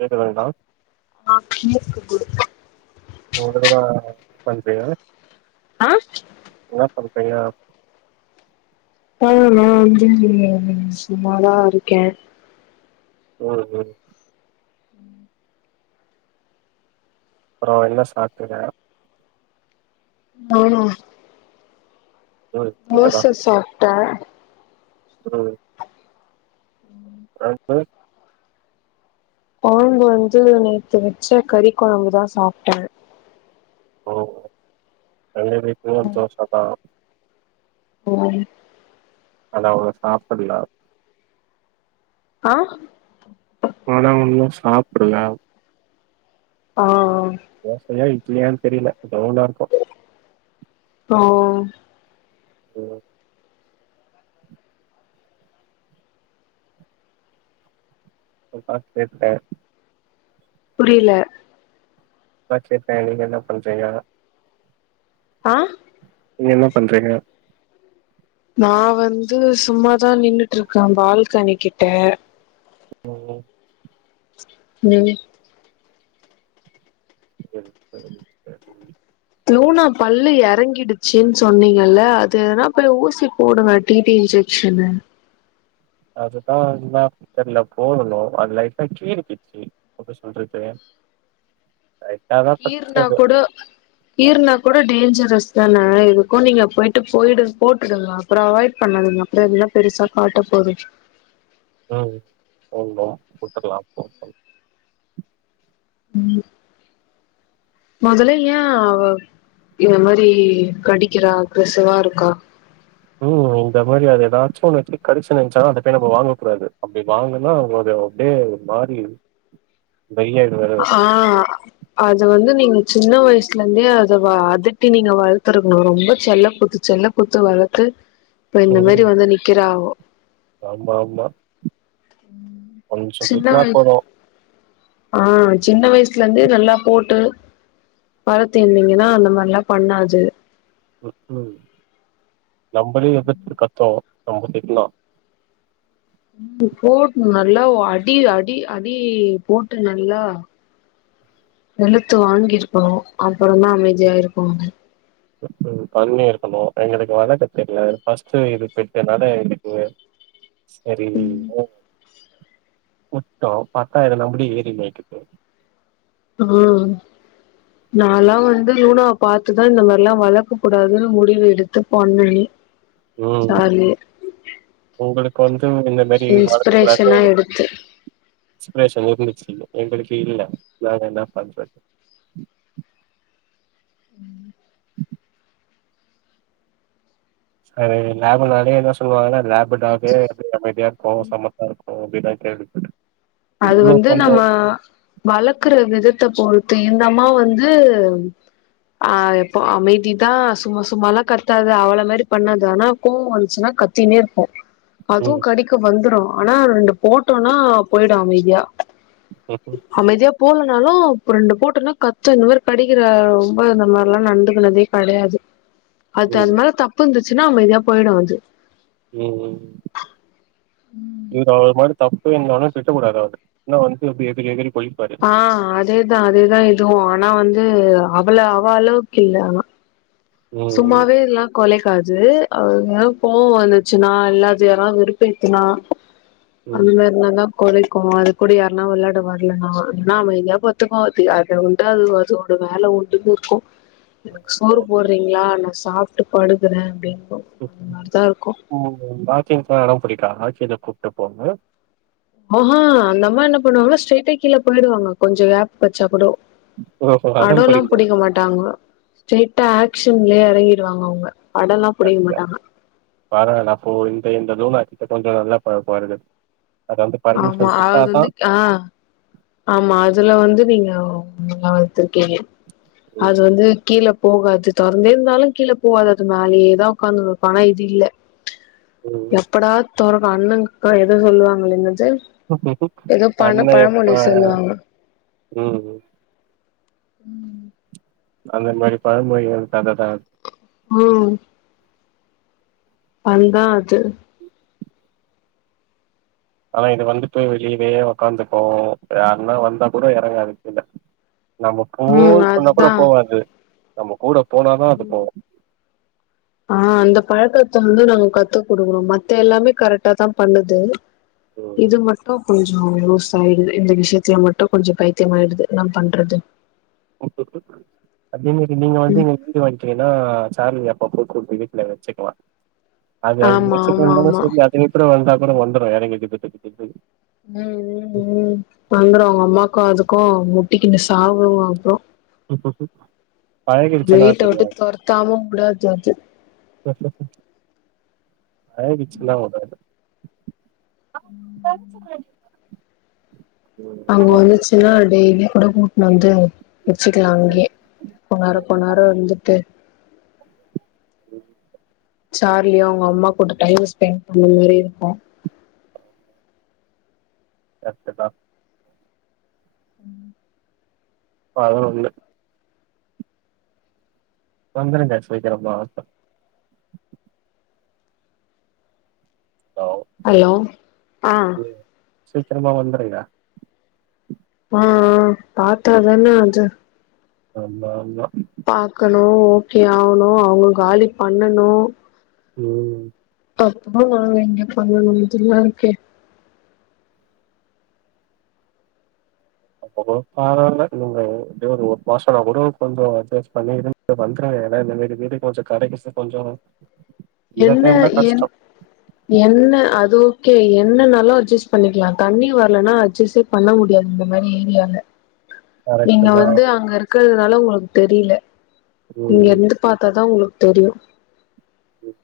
கேக்குதா என்னடா ஆ [unintelligible] குடு ஓர தடவதா பண்றியா ஆ என்னா பண்றீங்க ஆ நா வந்து சும்மாதா இருக்கே ம் ம் அப்பறோ என்ன சாப்ட்டிங்க நானா ம் நீங்கதா தோச சாப்ட்ட ம் அடுத்து கொழம்பு வந்து நேத்து வச்ச கறி கொழம்புதா சாப்ட்ட ஓ எங்க வீட்லயு தோசதா ஓ ஒய் ஆனா அவங்க சாப்புல ஆ ஆனா உன்னு சாப்டுல ஆ ஆ தோசயா இட்லியானு தெரில எதோ ஒன்னா இருக்கு ஓ ம் போய் பாத்து பேசிட்ட புரில படுத்ருக்க நீங்க என்னா பண்றீங்க ஆ நீங்க என்ன பண்றீங்க நா வந்து சும்மாதா நின்னுட்டுருக்கே பால்கனி கிட்ட ம் ம் நீங்க [inaudible] லூனா பல்லு எறங்கிடுச்சுனு சொன்னீங்கல அது எதனா போய் ஊசி போடுங்க டி டி இஞ்ச க்ஷனு அதுதா என்னா தெர்ல போகணு அது லைட்டா கீறிக்கிச்சு எப்டி சொல்றது அய் கீறுனா கூட கீறுனா கூட டேஞ்சரஸ் தானே எதுக்கு நீங்க போயிட்டு போயிடு போட்டுடுங்க அப்றோ அவாய்ட் பண்ணாதிங்க அப்றோ எதனா பெருசா காட்ட போது ம் போங்கோ கொத்துருலா அப்போ [inaudible] ம் மொதல்ல யா அவ இந்த மாரி கடிக்கிறா கொசுவா இருக்கா ம் இந்த மாரி அது ஏதாச்சும் ஒன்னு எடுத்து கடிச்சு நெனச்சாலு அத போய் நம்ம வாங்க கூடாது அப்டி வாங்னா [inaudible] அப்டியே ஒரு மாரி டையா ஆ அத வந்து நீங்க சின்ன வயசுல இந்தே அத வ அதட்டி நீங்க வளத்துக்கணு ரொம்ப செல்லகுத்து செல்லொ குத்து வளத்து இப்ப இந்த ம். மாரி வந்து நிக்குறாவோ ஆமா ஆமா கொஞ்சம் சின்ன திட்டுனா வ போதும். ஆ சின்ன வயசுலந்து நல்லா போட்டு பழுத்து இந்தீங்கனா அந்த மாரிலா பண்ணாது உம் ம் நம்ளே எதிர்து கத்தோம் நம்ம திட்னா ம் போடு நல்லா அடி அடி அடி போட்டு நல்லா வெளுத்து வாங்கிருகணு அப்றமா அமைதியாயிருக்கும் அது ம் ம் பண்ணி இருகணு எங்களுகு வலக்க தெரில ஃபஸ்டு இது பெட்டுனால எனக்கு செரி [inaudible] உட்டோ பாத்தா இது நம்ளே ஏறி மேய்குது ஆ நாலாம் வந்து லூனாவ பாத்துதா இந்த மாரிலா வளக்க கூடாதுனு முடிவு எடுத்து பண்ணனே ம். ஸ்டார்லியே உங்களுக்கு வந்து இந்த மாரி வளக்க கூடாதுனு இன்ஸ்பிரேஷனா ஒரு எடுத்து இன்ஸ்பெரேஷன் இருந்துச்சு எங்களுக்கு இல்ல நாங்க என்னா பண்றது ம் சரி லேப் நாலே என்ன சொல்லுவாங்கன்னா லேபு டாக்கு அமைதியா இருக்கு சமத்தா இருக்கு அப்டிதா கேள்விப்பட்டு அது வந்து நம்மா வளக்குற விதத்த பொறுத்து இந்தம்மா வந்து ஆஹ் இப்போ அமைதிதா சும்மா சும்மாலா கத்தாது அவ்ள மாரி பண்ணாது ஆனா கோவோ வந்துசுன்னா கத் தினே இருக்கோ அதுவு ம் கடிக்க வந்துறோ ஆனா ரெண்டு போட்டோனா போயிடோ அமைதியா ம் ம் அமைதியா போலனாலு அப்ப ரெண்டு போட்டனா கத்து இந்த மாரி கடிக்கிற ரொம்ப இந்த மாரிலா நடந்துகனதே கடையாது அது ம் அதுமேல தப்பு இருந்துச்சுன்னா அமைதியா போயிடு அது ம் இந்தா மாரி தப் பே இருந்தாலு திட்ட கூடாது அவன இல்லனா வந்து எகிரி எகிரி போய் ஆ அதேதா அதேதா இதுவு ஆனா வந்து அவள அவ அளவுக்கு இல்ல ஆனா ம் சும்மாவே எல்லா கொலைக்காது அவ எதானா கோவ வந்துச்சுன்னா இல்ல அத யாரா வெறுப்பு ஏத்துனா அந்த ம் மாரினா தா கொளைக்கு அது கூட யாருன்னா விளாட வரலன்னா இல்னா அமைதியா பத்துக்கோ அது [unintelligible] அது அதோட வேல உண்டுன்னு இருக்கு எனக்கு சோறு போடு றீங்கல்லா நா சாப்ட்டு படுக்றே அப்டிங்கூ உம் வாக்கிங்க் எடம் புடிக்கா வாக்கின கூட்டு போங்க ஆஹா அந்தம்மா என்ன பண்ணுவாங்கனா ஸ்ட்ரைட்டா கீழ போயிடுவாங்க கொஞ்ச கேப் கெடச்சா கூடோ ஓஹோ அடோ அடம் லா புடிக்குதா புடிக்க மாட்டாங்கா ஸ்ரைட்டா ஆக்க்ஷன்லயே எறங்கிடுவாங்க அவுங்க அடோலா புடிக்க ஹாக்கியா மாட்டாங்க பரவால்ல அப்போ இந்த இந்ததூனே இப்ப கொஞ்ச நல்லா பழகுவார்கள் அது அந்த ஆமா பர்மிஷன் அது குத்தா தா வந்து ஆ ஆமா அதுல வந்து நீங்க நல்லா வளத்திருக்கீங்க அது ம் வந்து கீழப் போகாது தொறந்தே இருந்தாலு கீழ போகாது அது மேலியே தா உக்காந்துனு இருக்கோ ஆனா இது இல்ல எப்படா தொறக்கோ அண்ணன்கா எதோ சொல்லுவாங்கலே எநேது அண்ண எப்ப சொல்லுவாங்க ம் ம் ம் அந்த மாரி பழமொழி ஓட கத தா அது ஹாம் வந்தா அது ஆனா இது வந்து போய் வெளில போயே ஒக்காந்துக்கோ யாருன்னா வந்தா கூட எறங்காது கீல நம்ப ம் போன்னு சொன்னா கூட அதுதா போவாது நம்ம கூட போனாதா அது ம் போவோ ஆ அந்த பழக்கத்த வந்து நாங்க கத்து குடுக்குறோ மத்த எல்லாமே கரெக்டா தா பண்ணுது ம் இது மட் டு கொஞ்கோ லூஸ் ஆயிடுது இந்த விஷயத்துல மட்டு கொஞ்சோ பைத்தியமாயிடுது என்ன பண்றது ம் அதே மாரி நீங்க வந்து ம் இங்க வீடு வாங்கினின்னா சார்லி அப்போ அப்போ கூட்டு வீட்டுல வெச்சிக்கலா அது அந்த ஆமா மாரி சிக்கோ ஆமா பண்ணா ஆமா சொல்லு அதுவிட்டுடோ வந்தா கூட வந்துரோ எரங்கி திப்பு திப்பு திப்புன்னு ம் ம் ம் வந்துரோ அவுங்க அம்மாக்கோ அதுக்கோ முட்டிக்குன்னு சாவுவோ அப்றோ பழகிடுச்சுன்னா வீட்ட வுட்டு தெரியாது தொரத்தாம உடாது அது பழகிச்சில்லா அவ்ளோதா ஆ அங்க வந்துச்சின்னா டெய்லியு கூட கூட்னு வந்து வெச்சுக்லா அங்கியே கொன்னாரோ கொன்னாறோ இருந்துட்டு உம் சார்லியு அவுங்க அம்மா கூட டைம் ஸ்பெண்ட் பண்ண மாரி இருக்கு கர்ட்டுதா [inaudible] இப்ப அதலா ஒன்னு இல்ல வந்துருங்க சீக்கிரமா லோவ் ஹல்லோ ஆ சீக்கிரமா வந்தருங்க ம் ம் ம் பாத்தாதானே அது அல்லா அல்லா பாக்கணு ஓகே ஆவணு அவுங்க காலி பண்ணணு ம் அப்போ நா இங்க பண்ணணுஇதுல்லா இருக்கே அப்பபோ தாரால்ல இந்த ஒரெ ஒரு மாசோ அவரோ கொஞ்சோ அட்ஜஸ் பண்ணி இரு இ வந்துற ஏன்னா இந்த விடு வீடு கொஞ்சோ கரைக்கிசு கொஞ்சோ இந்த என்ன டைம் தான் என் கஷ்டம் என்ன அது ஓகே என்னனாலு அட்ஜஸ் பண்ணிக்கலா தண்ணி வரலனா அட்ஜஸே பண்ண முடியாது இந்த மாரி ஏரியால கரெக்ட்டு நீங்க தான் வந்து அங்க இருக்கிறதனால உங்ளுக்கு தெரில ம் இங்கர்ந்துப் பாத்தாதா உங்ளுக் தெரியு ம்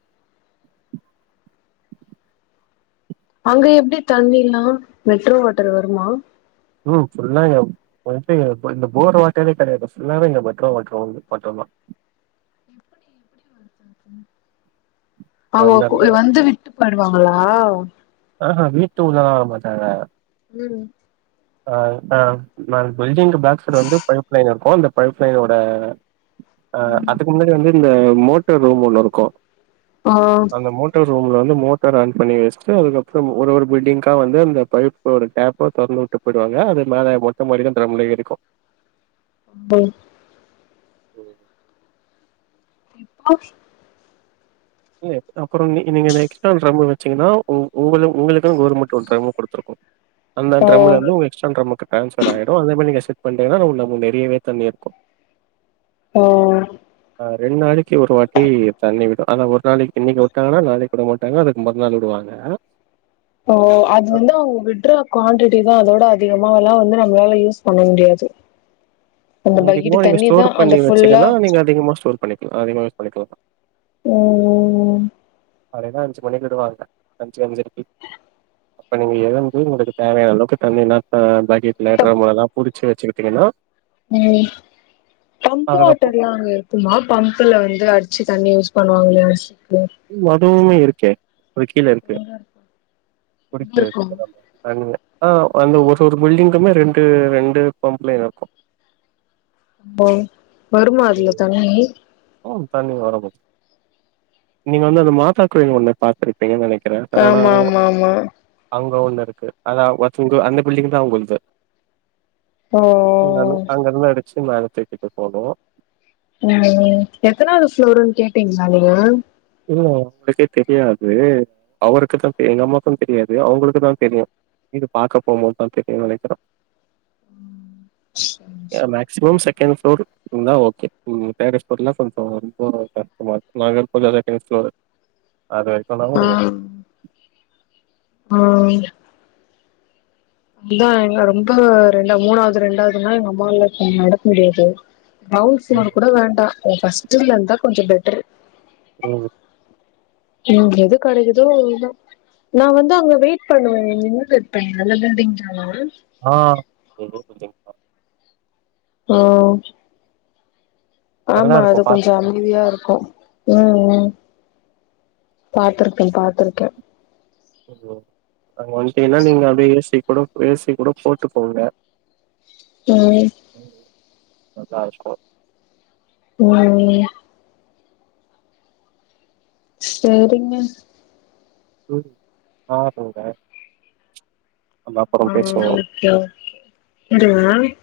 அங்க எப்டி தண்ணில்லா மெட்ரோ வாட்டர் வருமா ம் ஃபுல்லா இங்கப் வன்ட்டு இங்கப இந்த போர் வாட்டரே கெடையாது ஃபுல்லாவே இங்க மெட்ரோ வாட்ரு ஒன்னு மட்டுந்தா அவுங்கோ அந்தந்த வந்து விட்டு போயிடுவாங்களா ஆஹ வீட்டு உள்ளளா வரமாட்டாங்க ம் அ ஆ நாங் பில்டிங்கு பேக் சைடு வந்து பைப் லைன் இருக்கு அந்த பைப் லைனோட அ அதுக்கு முன்னாடி வந்து இந்த மோட்டர் ரூம் ஒன்னு இருக்கு ஓ அந்த மோட்டர் ரூம்ல வந்து மோட்டர் ஆன் பண்ணி வெஸ்டு அதுக்கப்றம் ஒரு ஒரு பில்டிங்க்கா வந்து அந்த பைப் ஒரு டேப்ப தொறந்து வுட்டுப் போயிடுவாங்க அது மேல மொட்ட மாடில டிரம்ல ஏறிக்கு [unintelligible] ம் இப்போ இல்லேப் அப்பறோ நீ நீங்க இந்த எக்ஸ்ட்ரால் டிரம்மு வச்சீங்கன்னா உங் உங்கள உங்களுக்கு கவுர்மெண்ட் ஒரு டிரம்மு குடுத்துருக்கு அந்த ஓ டிரம்முலருந்து உங்கக் கிச்சன் டிரம்முக்கு டிரான்ஸபர் ஆயிடு அதே மாரி நீங்க ஷிப்ட் பண்ணிட்டிங்கனான உள்ளமு நிறையவே தண்ணி இர்க்கு ஓ ஆ ரெண் நாளைக்கி ஒரு வாட்டி தண்ணி விடு ஆனா ஒர் றாளைகி இன்னிகி வுட்டாங்கனா நாளைக் வுட மாட்டாங்க அதுக்கு மறு நாள் வுடுவாங்கே ஓ அது வந்து அவுங் விட்றப் குவான்டிட்டிதா அதோட அதிகமாலா வந்து நம்ளால யூஸ் பண்ண முடியாது நீ அந்த அதிகமா பக்கெட்டு நீங்க தண்ணி தா ஸ்டோர் அந்த பண்ணி ஃபுல்லா வச்சீங்கன்னா நீங்க அதிகமா ஸ்டோர் பண்ணிக்லா அதிகமா யூஸ் பண்ணிக்லா ம் காலைல அஞ்சு மணிக்கு விடுவாங்க அஞ்சு அஞ்சரைக்கி இப்ப நீங்க எழந்து உங்ளுக்குத் தேவையான அளவுக்கு தண்ணினாத்தா பாய் ஹீட் இப்ப லேட்ராமோதலாம் புடிச்சு வச்சுக்கிட்டிங்கனா ம் பம்ப் அதுக்கப்புறம் வாட்டர்ல்லா அங்க இருக்குமா பம்ப்புல வந்து அடிச்சு தண்ணி யூஸ் பண்ணுவாங்ளேச் மதுவுமே இருக்கே அது கீழ இருக்கு குடிக்க இருக்கு [unintelligible] ஆ அந்த ஒரு ஒரு பில்டிங்குமே ரெண்டு ரெண்டு பம்ப் லைன் இருக்கு ஓ வருமா அதுல ம். தண்ணி ம் தண்ணி வரபோ நீங்க வந்து அந்த மாத்தாக்வீங்க ஒன்னு பாத்துருப்பீங்கன் நெனைக்றே சரணா ஆமா ஆமா ஆமா அங்க ஒன்னு இருக்கு அதா ஒர்ச்சிங்கோ அந்த பில்டிங்தா உங்குள்து அ அ இந்தாலு அங்கர்ந்து அடிச்சு மேலத்தூக்கிட்டு போனு ம் ம் எத்தனாது ஃப்ளோருன் கேட்டீங்ளா நீங்க இல்ல ங்ளுக்கேத் தெரியாது அவருக்குதா தெ எங்க அம்மாக்குந் தெரியாது அவுங்குளுக்குதா தெரியு வீடுப் பாக்கப் போம்போத்தா தெரியு நெனைக்கிறோ ய மேக் சிவம் செகண்ட் ஃபுளோர் இருந்தா ஓகே ம் [unintelligible] கொஞ்சோ ரொம்ப கஷ்டமா [unintelligible] செகன்டு புளோரு அது வரைக்கந்தா ஓடுவ ஓ அதா எங்க ரொம்ப ரெண்டா மூணாவது ரெண்டாவதுன்னா எங்க அம்மாவால நடக்க முடியாது கிரவுண்ட் ப்ளோர் கூட வேண்டா ஃபஸ்ட் ப்ளோரா இருந்தா கொஞ்சோ பெட்டரு ம் ம் எது கெடைகிதோ நா வந்து அங்க வெயிட் பண்ணுவே அங்க நின்னிட்டு இருப்ப நல்ல பில்டிங் தானா ஆ [unintelligible] ஓ நல்லா ஆமா அது இருக்கும் கொஞ்சோ பாத்துருக்கேன். அமைதியா இருக்கு ம் ம் பாத்துருக்கே பாத்துருக்கே ஒ அங்க வந்ட்டீங்கன்னா நீங்க அப்டியே ஏ சி கொட ஏ சி கூட போட்டுக்கோங்க ம் மட்ராஸ்கோ வண்டி லேயா சேரிங்க ம் ஆ சொல்ற ஆ பேசுவோம். Okay okay [inaudible]